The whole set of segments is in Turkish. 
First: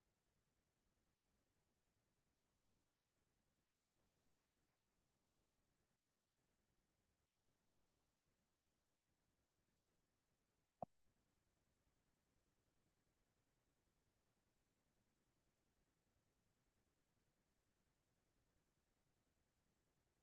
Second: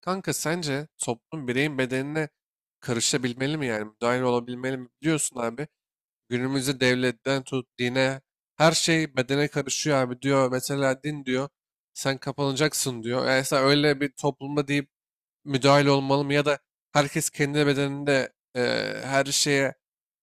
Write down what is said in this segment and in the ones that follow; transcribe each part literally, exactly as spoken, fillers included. Kanka sence toplum bireyin bedenine karışabilmeli mi, yani müdahil olabilmeli mi? Biliyorsun abi, günümüzde devletten tut dine her şey bedene karışıyor abi diyor. Mesela din diyor sen kapanacaksın diyor. Yani mesela öyle bir toplumda deyip müdahil olmalı mı, ya da herkes kendi bedeninde, e, her şeye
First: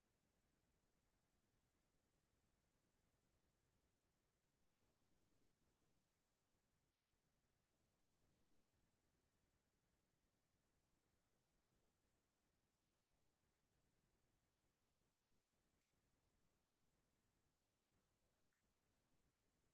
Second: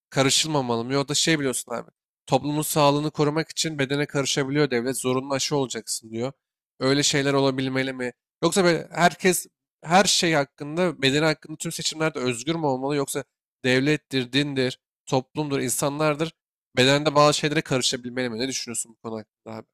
karışılmamalı mı? Yok da şey, biliyorsun abi. Toplumun sağlığını korumak için bedene karışabiliyor devlet. Zorunlu aşı olacaksın diyor. Öyle şeyler olabilmeli mi? Yoksa böyle herkes her şey hakkında, bedeni hakkında tüm seçimlerde özgür mü olmalı? Yoksa devlettir, dindir, toplumdur, insanlardır. Bedende bazı şeylere karışabilmeli mi? Ne düşünüyorsun bu konu hakkında abi?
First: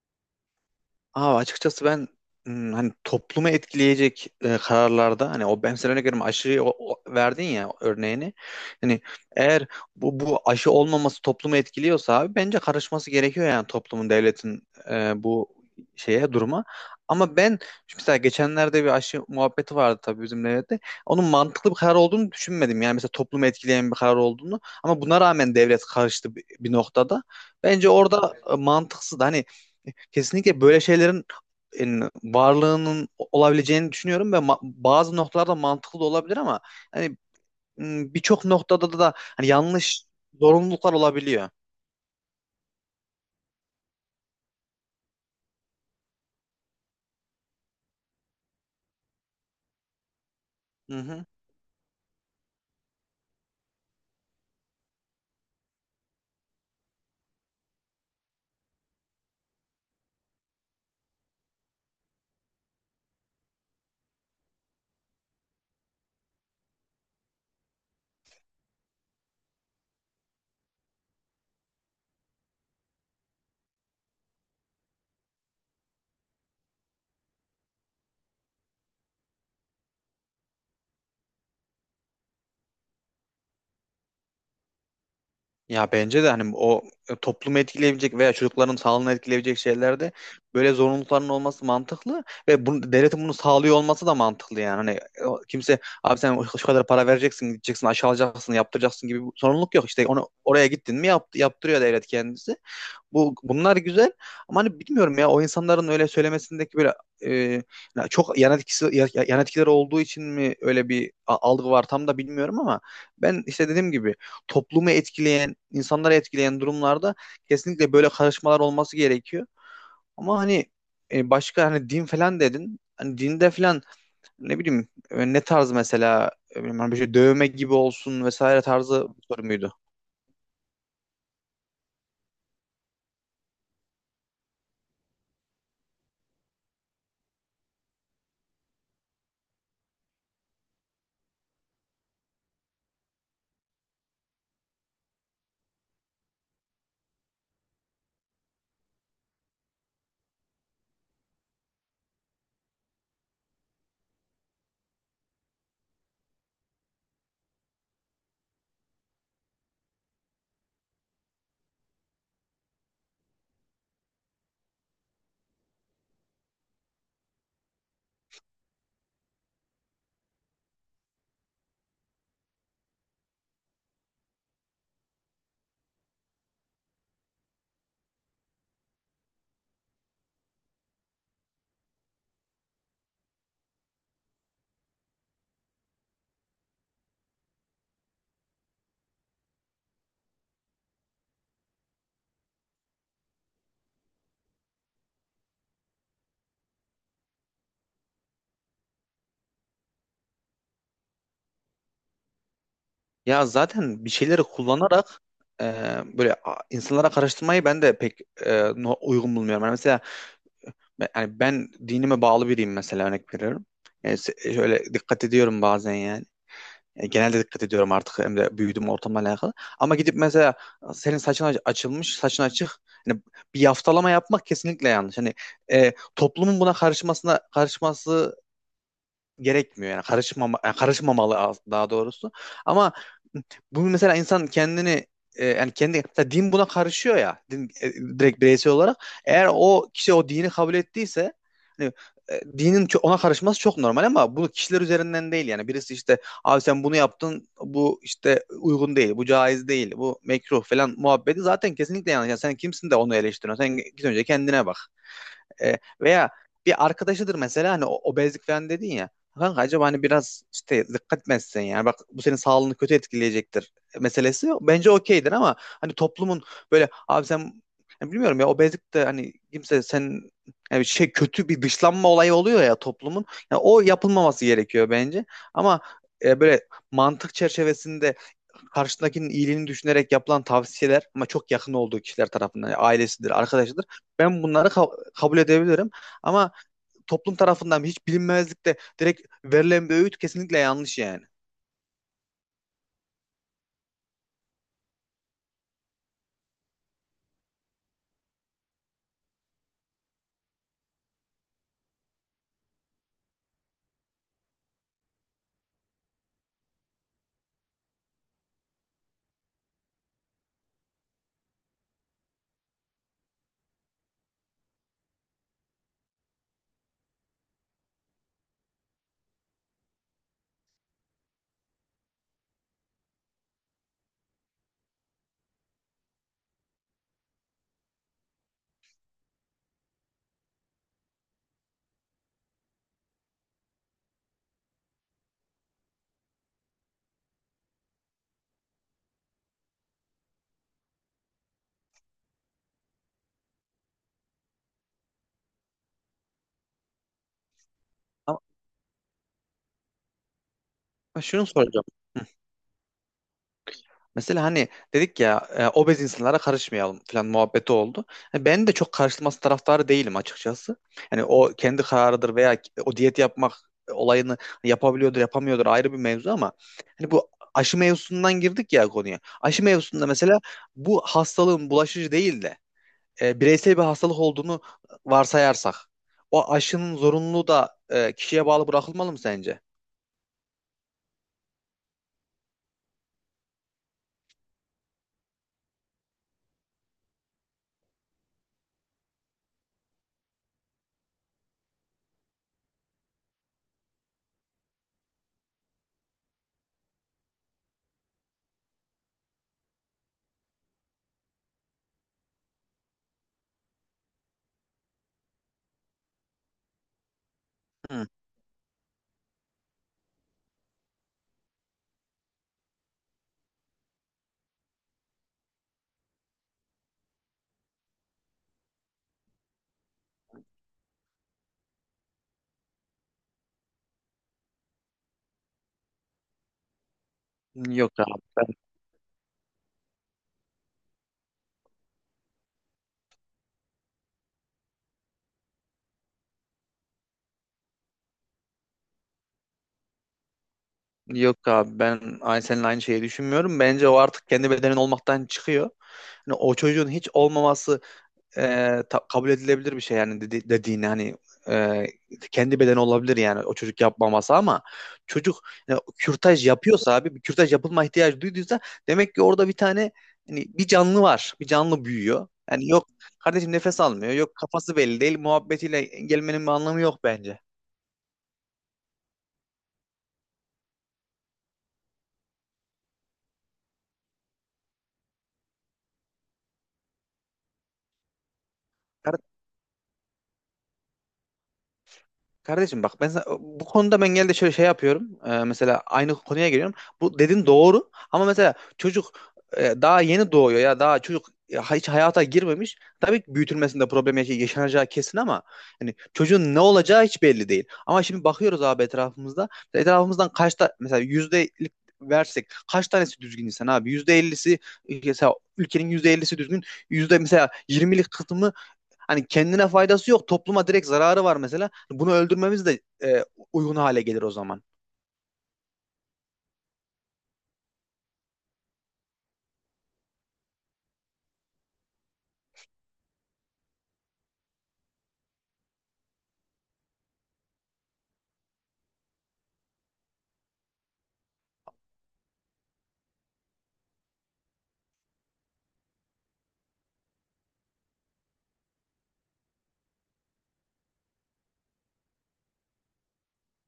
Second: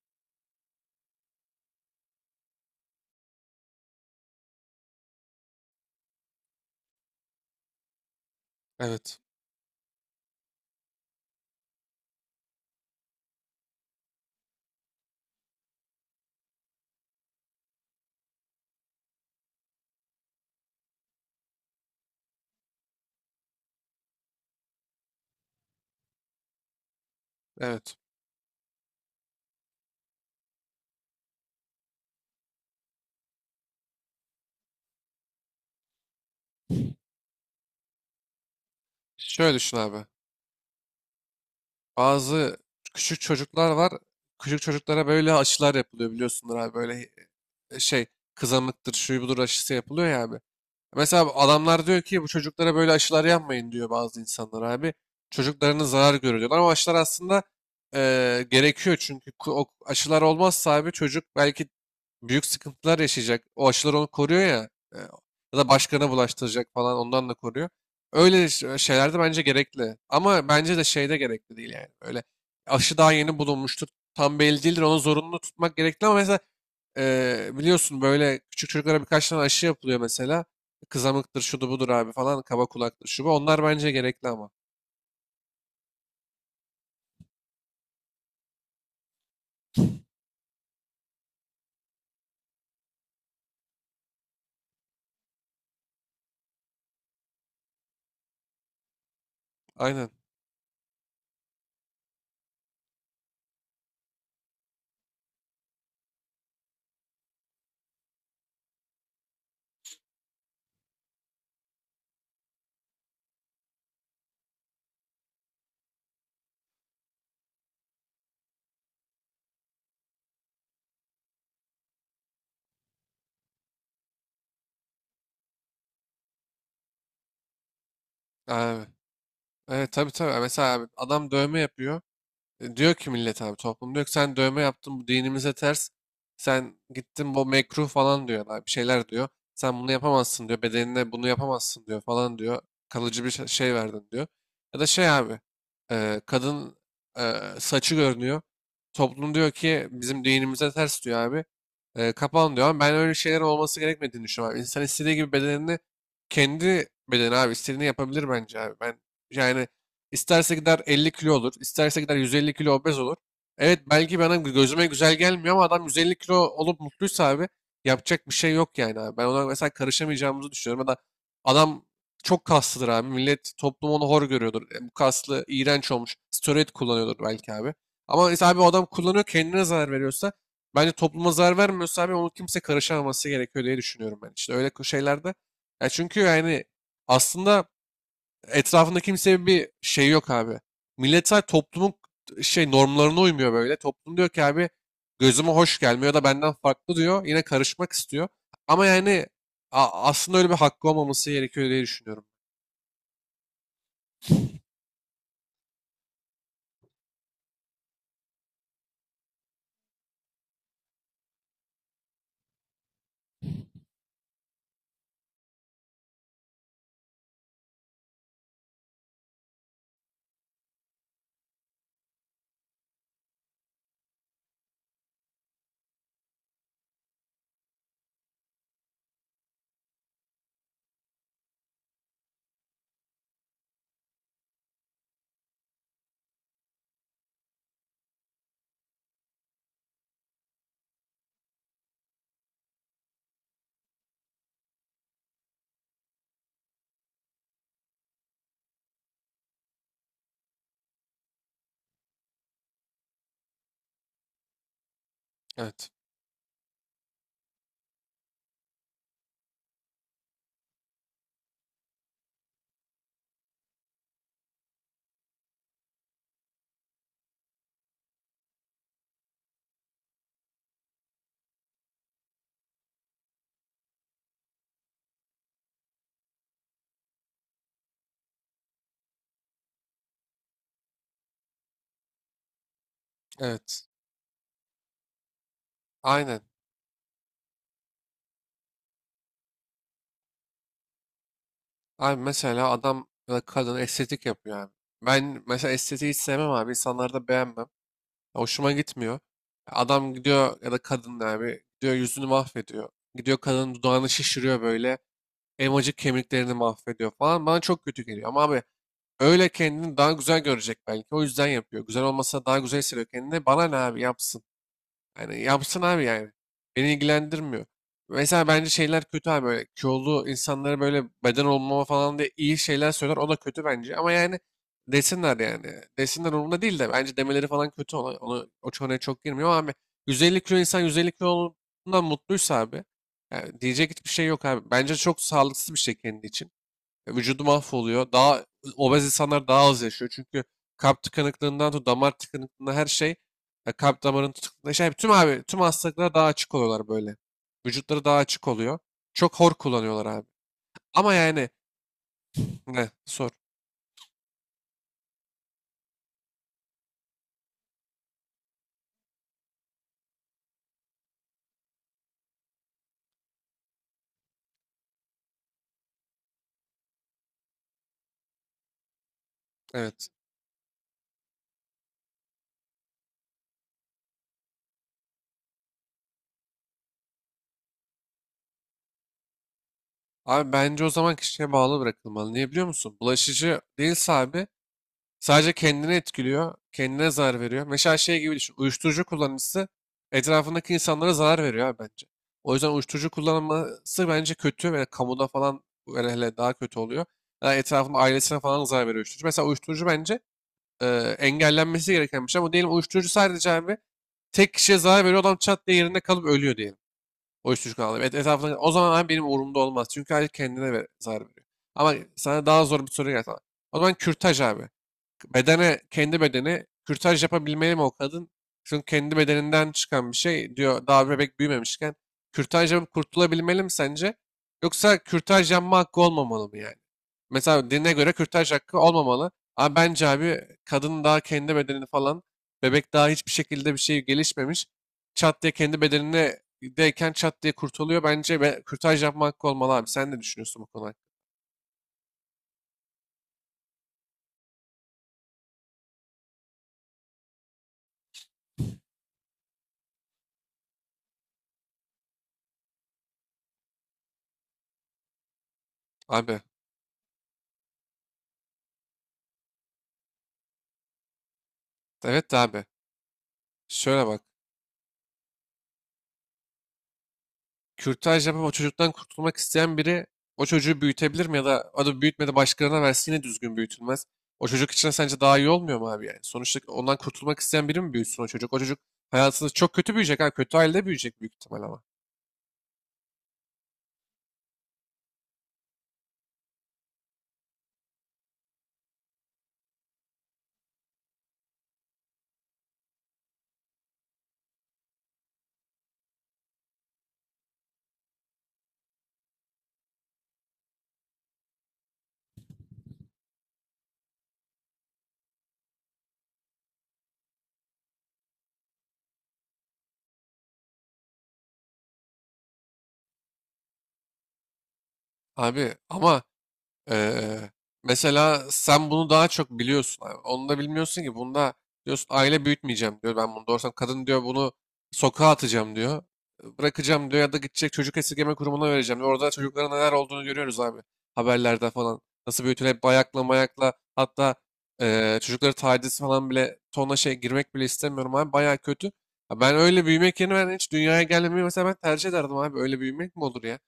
Abi açıkçası ben hmm, hani toplumu etkileyecek e, kararlarda hani o ben sen örnek veriyorum aşıyı o- o- verdin ya örneğini. Hani Evet. eğer bu bu aşı olmaması toplumu etkiliyorsa abi bence karışması gerekiyor yani toplumun devletin e, bu şeye duruma. Ama ben mesela geçenlerde bir aşı muhabbeti vardı tabii bizim devlette. Onun mantıklı bir karar olduğunu düşünmedim. Yani mesela toplumu etkileyen bir karar olduğunu. Ama buna rağmen devlet karıştı bir, bir noktada. Bence Evet. orada e, mantıksız. Hani kesinlikle böyle şeylerin en, varlığının olabileceğini düşünüyorum ve ma- bazı noktalarda mantıklı da olabilir ama hani m, birçok noktada da da hani Şöyle düşün yanlış abi. zorunluluklar olabiliyor. Bazı küçük çocuklar var. Küçük çocuklara böyle aşılar yapılıyor, biliyorsunuz abi. Böyle e, şey, kızamıktır, şu budur aşısı yapılıyor ya abi. Hı hı. Mesela adamlar diyor ki bu çocuklara böyle aşılar yapmayın diyor bazı insanlar abi. Çocuklarının zarar görüyor diyorlar ama aşılar aslında eee, gerekiyor, çünkü ku- o aşılar olmazsa abi çocuk belki büyük sıkıntılar yaşayacak. O aşılar onu koruyor ya, e, ya da başkana bulaştıracak falan, ondan da koruyor. Öyle ş- şeyler de bence gerekli ama bence de şeyde gerekli değil yani. Öyle aşı daha yeni bulunmuştur, tam belli değildir, onu zorunlu tutmak gerekli, ama mesela Eee, biliyorsun böyle küçük çocuklara birkaç tane aşı yapılıyor mesela. Kızamıktır, şudur budur abi falan, kaba kulaktır, şu bu. Onlar bence gerekli ama. Ya bence de hani o e, toplumu etkileyebilecek veya çocukların sağlığını etkileyebilecek şeylerde böyle zorunlulukların olması mantıklı ve bunu, devletin bunu sağlıyor olması da mantıklı yani. Hani o- kimse abi sen şu kadar para vereceksin, gideceksin, aşağılayacaksın, yaptıracaksın gibi bir sorumluluk yok. İşte Aynen. onu oraya gittin mi yap, yaptırıyor devlet kendisi. Bu bunlar güzel ama hani bilmiyorum ya o insanların öyle söylemesindeki böyle e, ya çok yan etkisi ya- ya- yan etkileri olduğu için mi öyle bir a- algı var tam da bilmiyorum ama ben işte dediğim gibi toplumu etkileyen, insanları etkileyen durumlarda kesinlikle böyle karışmalar olması gerekiyor. Ama hani e, başka hani din falan dedin. Hani dinde falan ne bileyim e, ne tarz mesela e, bilmiyorum, hani bir şey dövme gibi olsun vesaire Abi. tarzı bir soru muydu? Evet, tabii tabii. Mesela abi, adam dövme yapıyor. E, Diyor ki millet abi, toplum diyor ki sen dövme yaptın, bu dinimize ters. Sen gittin bu mekruh falan diyor abi, bir şeyler diyor. Sen bunu yapamazsın diyor, bedenine bunu yapamazsın diyor falan diyor. Kalıcı bir şey şey verdin diyor. Ya da şey abi, e, kadın, e, saçı görünüyor. Toplum diyor ki bizim dinimize ters diyor abi. E, kapan diyor, ama ben öyle şeyler olması gerekmediğini düşünüyorum abi. İnsan istediği gibi bedenini, kendi bedeni abi, istediğini yapabilir bence abi. Ben yani. İsterse gider elli kilo olur. isterse gider yüz elli kilo obez olur. Evet, belki bana gözüme güzel gelmiyor ama adam yüz elli kilo olup mutluysa abi, yapacak bir şey yok yani abi. Ben ona mesela karışamayacağımızı düşünüyorum. Ya da adam çok kaslıdır abi. Millet, toplum onu hor görüyordur. E, bu kaslı iğrenç olmuş. Steroid kullanıyordur belki abi. Ama mesela abi, o adam kullanıyor, kendine zarar veriyorsa, bence topluma zarar vermiyorsa abi, onu kimse karışamaması gerekiyor diye düşünüyorum ben. İşte öyle şeylerde. Ya çünkü yani, aslında etrafında kimsenin bir şey yok abi. Milletler toplumun şey normlarına uymuyor böyle. Toplum diyor ki abi, gözüme hoş gelmiyor da benden farklı diyor. Yine karışmak istiyor. Ama yani a- aslında öyle bir hakkı olmaması gerekiyor diye düşünüyorum. Ya zaten bir şeyleri kullanarak e, böyle a- insanlara karıştırmayı ben de pek e, no- uygun bulmuyorum. Yani mesela ben, yani ben dinime bağlı biriyim mesela örnek veriyorum. Yani se- şöyle dikkat ediyorum bazen yani. E, genelde dikkat ediyorum artık hem de büyüdüğüm ortamla alakalı. Ama gidip mesela senin saçın aç- açılmış, saçın açık. Yani bir yaftalama yapmak kesinlikle yanlış. Hani e, toplumun buna karışmasına karışması gerekmiyor yani karışmama yani karışmamalı az- daha doğrusu. Ama bu mesela insan kendini e, yani kendi mesela din buna karışıyor ya din e, direkt bireysel olarak eğer o kişi o dini kabul ettiyse hani e, dinin ço- ona karışması çok normal ama bu kişiler üzerinden değil yani birisi işte abi sen bunu yaptın bu işte uygun değil bu caiz değil bu mekruh falan muhabbeti zaten kesinlikle yanlış. Yani sen kimsin de onu eleştiriyorsun sen git önce kendine bak. E, Evet. Veya bir arkadaşıdır mesela hani o- obezlik falan dedin ya. Kanka acaba hani biraz işte dikkat mi etsen yani bak bu senin sağlığını kötü etkileyecektir meselesi bence okeydir ama hani toplumun böyle abi sen yani bilmiyorum ya obezlik de hani kimse sen yani şey kötü bir dışlanma olayı oluyor ya toplumun. Yani o yapılmaması gerekiyor bence ama e, böyle mantık çerçevesinde karşıdakinin iyiliğini düşünerek yapılan tavsiyeler ama çok yakın olduğu kişiler tarafından yani ailesidir, Evet. arkadaşıdır. Ben bunları ka- kabul edebilirim Aynen. ama toplum tarafından hiç bilinmezlikte direkt verilen bir öğüt kesinlikle yanlış yani. Abi mesela adam ya da kadın estetik yapıyor abi. Ben mesela estetiği hiç sevmem abi. İnsanları da beğenmem. Hoşuma gitmiyor. Adam gidiyor ya da kadın abi, gidiyor yüzünü mahvediyor. Gidiyor kadının dudağını şişiriyor böyle. Elmacık kemiklerini mahvediyor falan. Bana çok kötü geliyor. Ama abi, öyle kendini daha güzel görecek belki. O yüzden yapıyor. Güzel olmasa daha güzel hissediyor kendini. Bana ne abi, yapsın. Yani yapsın abi yani. Beni ilgilendirmiyor. Mesela bence şeyler kötü abi, böyle kilolu insanlara böyle beden olmama falan diye iyi şeyler söyler, o da kötü bence, ama yani desinler yani. Desinler, umurumda değil, de bence demeleri falan kötü, ona, onu o konuya çok girmiyor, ama abi yüz elli kilo insan yüz elli kilo olduğundan mutluysa abi, yani diyecek hiçbir şey yok abi. Bence çok sağlıksız bir şey kendi için. Vücudu mahvoluyor. Daha obez insanlar daha az yaşıyor. Çünkü kalp tıkanıklığından tut damar tıkanıklığına her şey, ya kalp damarının tıkanıklığına şey, tüm abi tüm hastalıklara daha açık oluyorlar böyle. Vücutları daha açık oluyor. Çok hor kullanıyorlar abi. Ama Ama şunu yani. soracağım. Ne sor. Mesela hani dedik ya e, obez insanlara karışmayalım falan muhabbeti oldu. Yani ben de çok karışılması taraftarı değilim açıkçası. Yani o kendi kararıdır veya o diyet yapmak olayını yapabiliyordur yapamıyordur ayrı bir mevzu ama hani bu aşı mevzusundan girdik ya konuya. Aşı mevzusunda Evet. mesela bu hastalığın bulaşıcı değil de e, bireysel bir hastalık olduğunu varsayarsak o aşının zorunluluğu da e, kişiye bağlı bırakılmalı mı sence? Abi bence o zaman kişiye bağlı bırakılmalı. Niye biliyor musun? Bulaşıcı değilse abi, sadece kendini etkiliyor, kendine zarar veriyor. Mesela şey gibi düşün, uyuşturucu kullanıcısı etrafındaki insanlara zarar veriyor abi bence. O yüzden uyuşturucu kullanması bence kötü, ve kamuda falan hele hele daha kötü oluyor. Yani etrafında, ailesine falan zarar veriyor uyuşturucu. Mesela uyuşturucu bence e, engellenmesi gereken bir şey, ama diyelim uyuşturucu sadece abi tek kişiye zarar veriyor, adam çat diye yerinde kalıp ölüyor diyelim. Uyuşturucu kullanıyor. Hı. Et, etrafında, o zaman abi benim umurumda olmaz, çünkü aile kendine ver, zarar veriyor. Ama sana daha zor bir soru geldi. O zaman kürtaj abi, bedene, kendi bedeni kürtaj yapabilmeli mi o kadın? Çünkü kendi bedeninden çıkan bir şey diyor, daha bebek büyümemişken. Kürtaj yapıp kurtulabilmeli mi sence? Yoksa kürtaj yapma hakkı olmamalı mı yani? Mesela Yok dine göre abi. kürtaj hakkı olmamalı. Ama bence abi kadın daha kendi bedenini falan, bebek daha hiçbir şekilde bir şey gelişmemiş. Çat diye kendi bedenine deyken çat diye kurtuluyor. Bence be, kürtaj yapma hakkı olmalı abi. Sen ne düşünüyorsun bu konu hakkında? Yok abi ben aynı seninle aynı şeyi düşünmüyorum. Bence o artık kendi bedenin olmaktan çıkıyor. Hani o çocuğun hiç olmaması e, ta- kabul edilebilir bir şey yani dedi dediğini hani e, kendi bedeni olabilir yani o çocuk yapmaması ama çocuk e, Abi kürtaj yapıyorsa abi bir kürtaj yapılma ihtiyacı duyduysa demek ki orada bir tane hani bir canlı var. Bir canlı büyüyor. evet de abi. Yani yok kardeşim nefes Şöyle almıyor. bak. Yok kafası belli değil. Muhabbetiyle gelmenin bir anlamı yok bence. Kürtaj yapıp o çocuktan kurtulmak isteyen biri, o çocuğu büyütebilir mi, ya da o da büyütmedi başkalarına versin, yine düzgün büyütülmez. O çocuk için sence daha iyi olmuyor mu abi yani? Sonuçta ondan kurtulmak isteyen biri mi büyütsün o çocuk? O çocuk hayatında çok kötü büyüyecek abi. Kötü ailede büyüyecek büyük ihtimal ama. Kardeşim bak ben sana- bu konuda ben genelde şöyle şey yapıyorum. Ee, mesela aynı konuya geliyorum. Bu dedin doğru ama mesela çocuk e, daha yeni doğuyor ya daha çocuk e, hiç hayata girmemiş. Tabii ki büyütülmesinde problem yaş- yaşanacağı kesin ama hani çocuğun ne olacağı hiç belli değil. Ama şimdi bakıyoruz abi etrafımızda. Etrafımızdan kaçta mesela yüzdelik versek kaç tanesi düzgün insan abi? Yüzde ellisi mesela ülkenin yüzde ellisi düzgün. Yüzde mesela yirmilik kısmı, hani kendine faydası yok. Topluma direkt zararı var mesela. Bunu öldürmemiz de e, uygun hale gelir o zaman. Abi ama, Ee, mesela sen bunu daha çok biliyorsun. Abi. Onu da bilmiyorsun ki. Bunda diyorsun aile büyütmeyeceğim diyor. Ben bunu doğursam kadın diyor, bunu sokağa atacağım diyor. Bırakacağım diyor, ya da gidecek çocuk esirgeme kurumuna vereceğim diyor. Orada çocukların neler olduğunu görüyoruz abi. Haberlerde falan. Nasıl büyütülüp bayakla mayakla, hatta eee çocukları taciz falan bile, tonla şey, girmek bile istemiyorum abi. Bayağı kötü. Ya, ben öyle büyümek yerine ben hiç dünyaya gelmemeyi mesela ben tercih ederdim abi. Öyle büyümek mi olur ya?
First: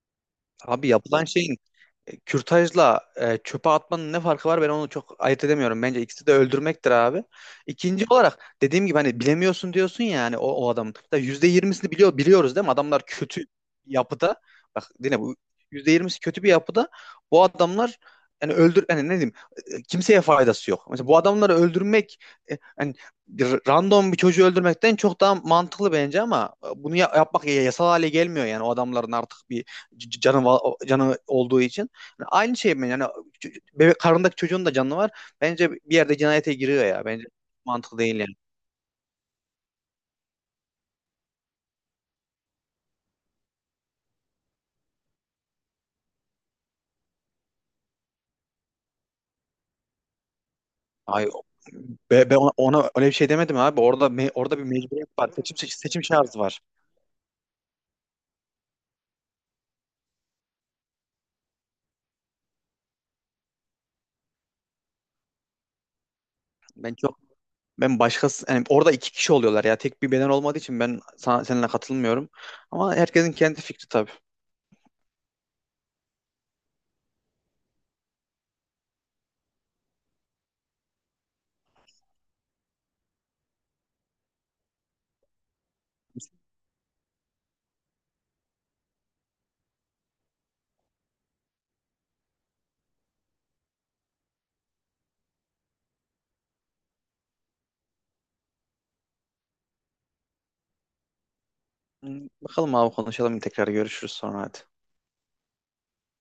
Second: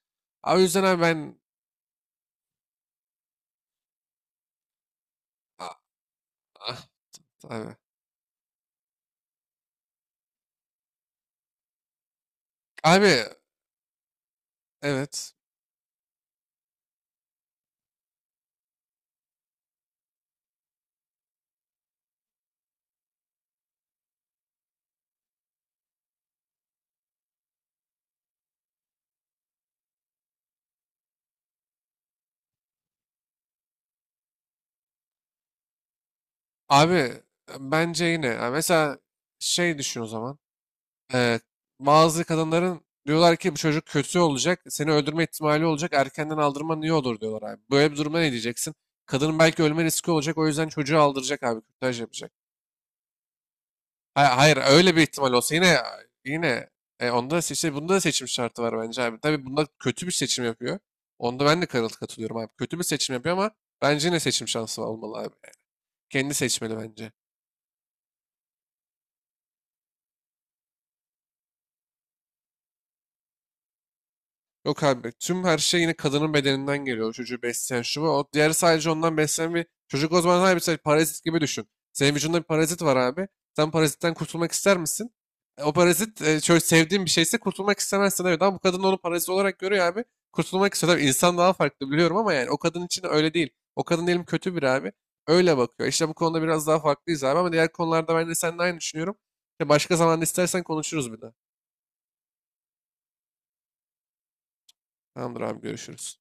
Abi o yüzden Abi abi yapılan ben... şeyin, E, kürtajla e, çöpe atmanın ne farkı var, ben onu çok ayırt Ah, edemiyorum. Bence ikisi de ah, öldürmektir abi. abi. İkinci olarak dediğim gibi hani bilemiyorsun diyorsun ya hani o, o adamın da yüzde yirmisini biliyor, biliyoruz değil mi? Adamlar Abi kötü yapıda. Bak yine evet. bu yüzde yirmisi kötü bir yapıda. Bu adamlar yani öldür yani ne diyeyim e, kimseye faydası yok. Mesela bu adamları öldürmek e, hani bir random bir çocuğu öldürmekten çok daha mantıklı bence ama e, bunu ya- yapmak ya- yasal hale gelmiyor yani o adamların artık bir c- canı va- canı olduğu için. Aynı şey mi? Yani ç- bebek karnındaki çocuğun da canı var. Bence bir yerde cinayete giriyor ya. Abi Bence mantıklı bence değil yine. yani. Yani mesela şey düşün o zaman. Ee, Bazı kadınların diyorlar ki bu çocuk kötü olacak. Seni öldürme ihtimali olacak. Erkenden aldırman iyi olur diyorlar abi. Böyle bir duruma ne diyeceksin? Kadının belki ölme riski olacak. O yüzden çocuğu Ay aldıracak abi. Kürtaj be- yapacak. be ona, ona öyle bir şey demedim abi. Orada Hayır, me- hayır, orada bir öyle bir mecburiyet var. ihtimal olsa Seçim yine, seçim, seçim şarjı var. yine e, onda da seçim, bunda da seçim şartı var bence abi. Tabii bunda kötü bir seçim yapıyor. Onda ben de karıl katılıyorum abi. Kötü bir seçim yapıyor, ama bence yine seçim şansı olmalı abi. Kendi seçmeli Ben bence. çok ben başkası yani orada iki kişi oluyorlar ya. Tek bir beden olmadığı için ben sana, seninle katılmıyorum. Ama herkesin kendi fikri tabii. Yok abi, tüm her şey yine kadının bedeninden geliyor. O çocuğu besleyen şu bu. O diğeri sadece ondan beslenen bir çocuk, o zaman abi sen parazit gibi düşün. Senin vücudunda bir parazit var abi. Sen parazitten kurtulmak ister misin? E, O parazit e, çok sevdiğin bir şeyse kurtulmak istemezsin, evet, ama bu kadın onu parazit olarak görüyor abi. Kurtulmak istiyor. Tabii insan daha farklı, biliyorum, ama yani o kadın için öyle değil. O kadın diyelim kötü bir abi. Öyle bakıyor. İşte bu konuda biraz daha farklıyız abi, ama diğer konularda ben de seninle aynı düşünüyorum. Ya, başka zaman istersen konuşuruz bir de. Hmm, Bakalım abi konuşalım, tekrar görüşürüz sonra, hadi. Tamamdır abi, görüşürüz.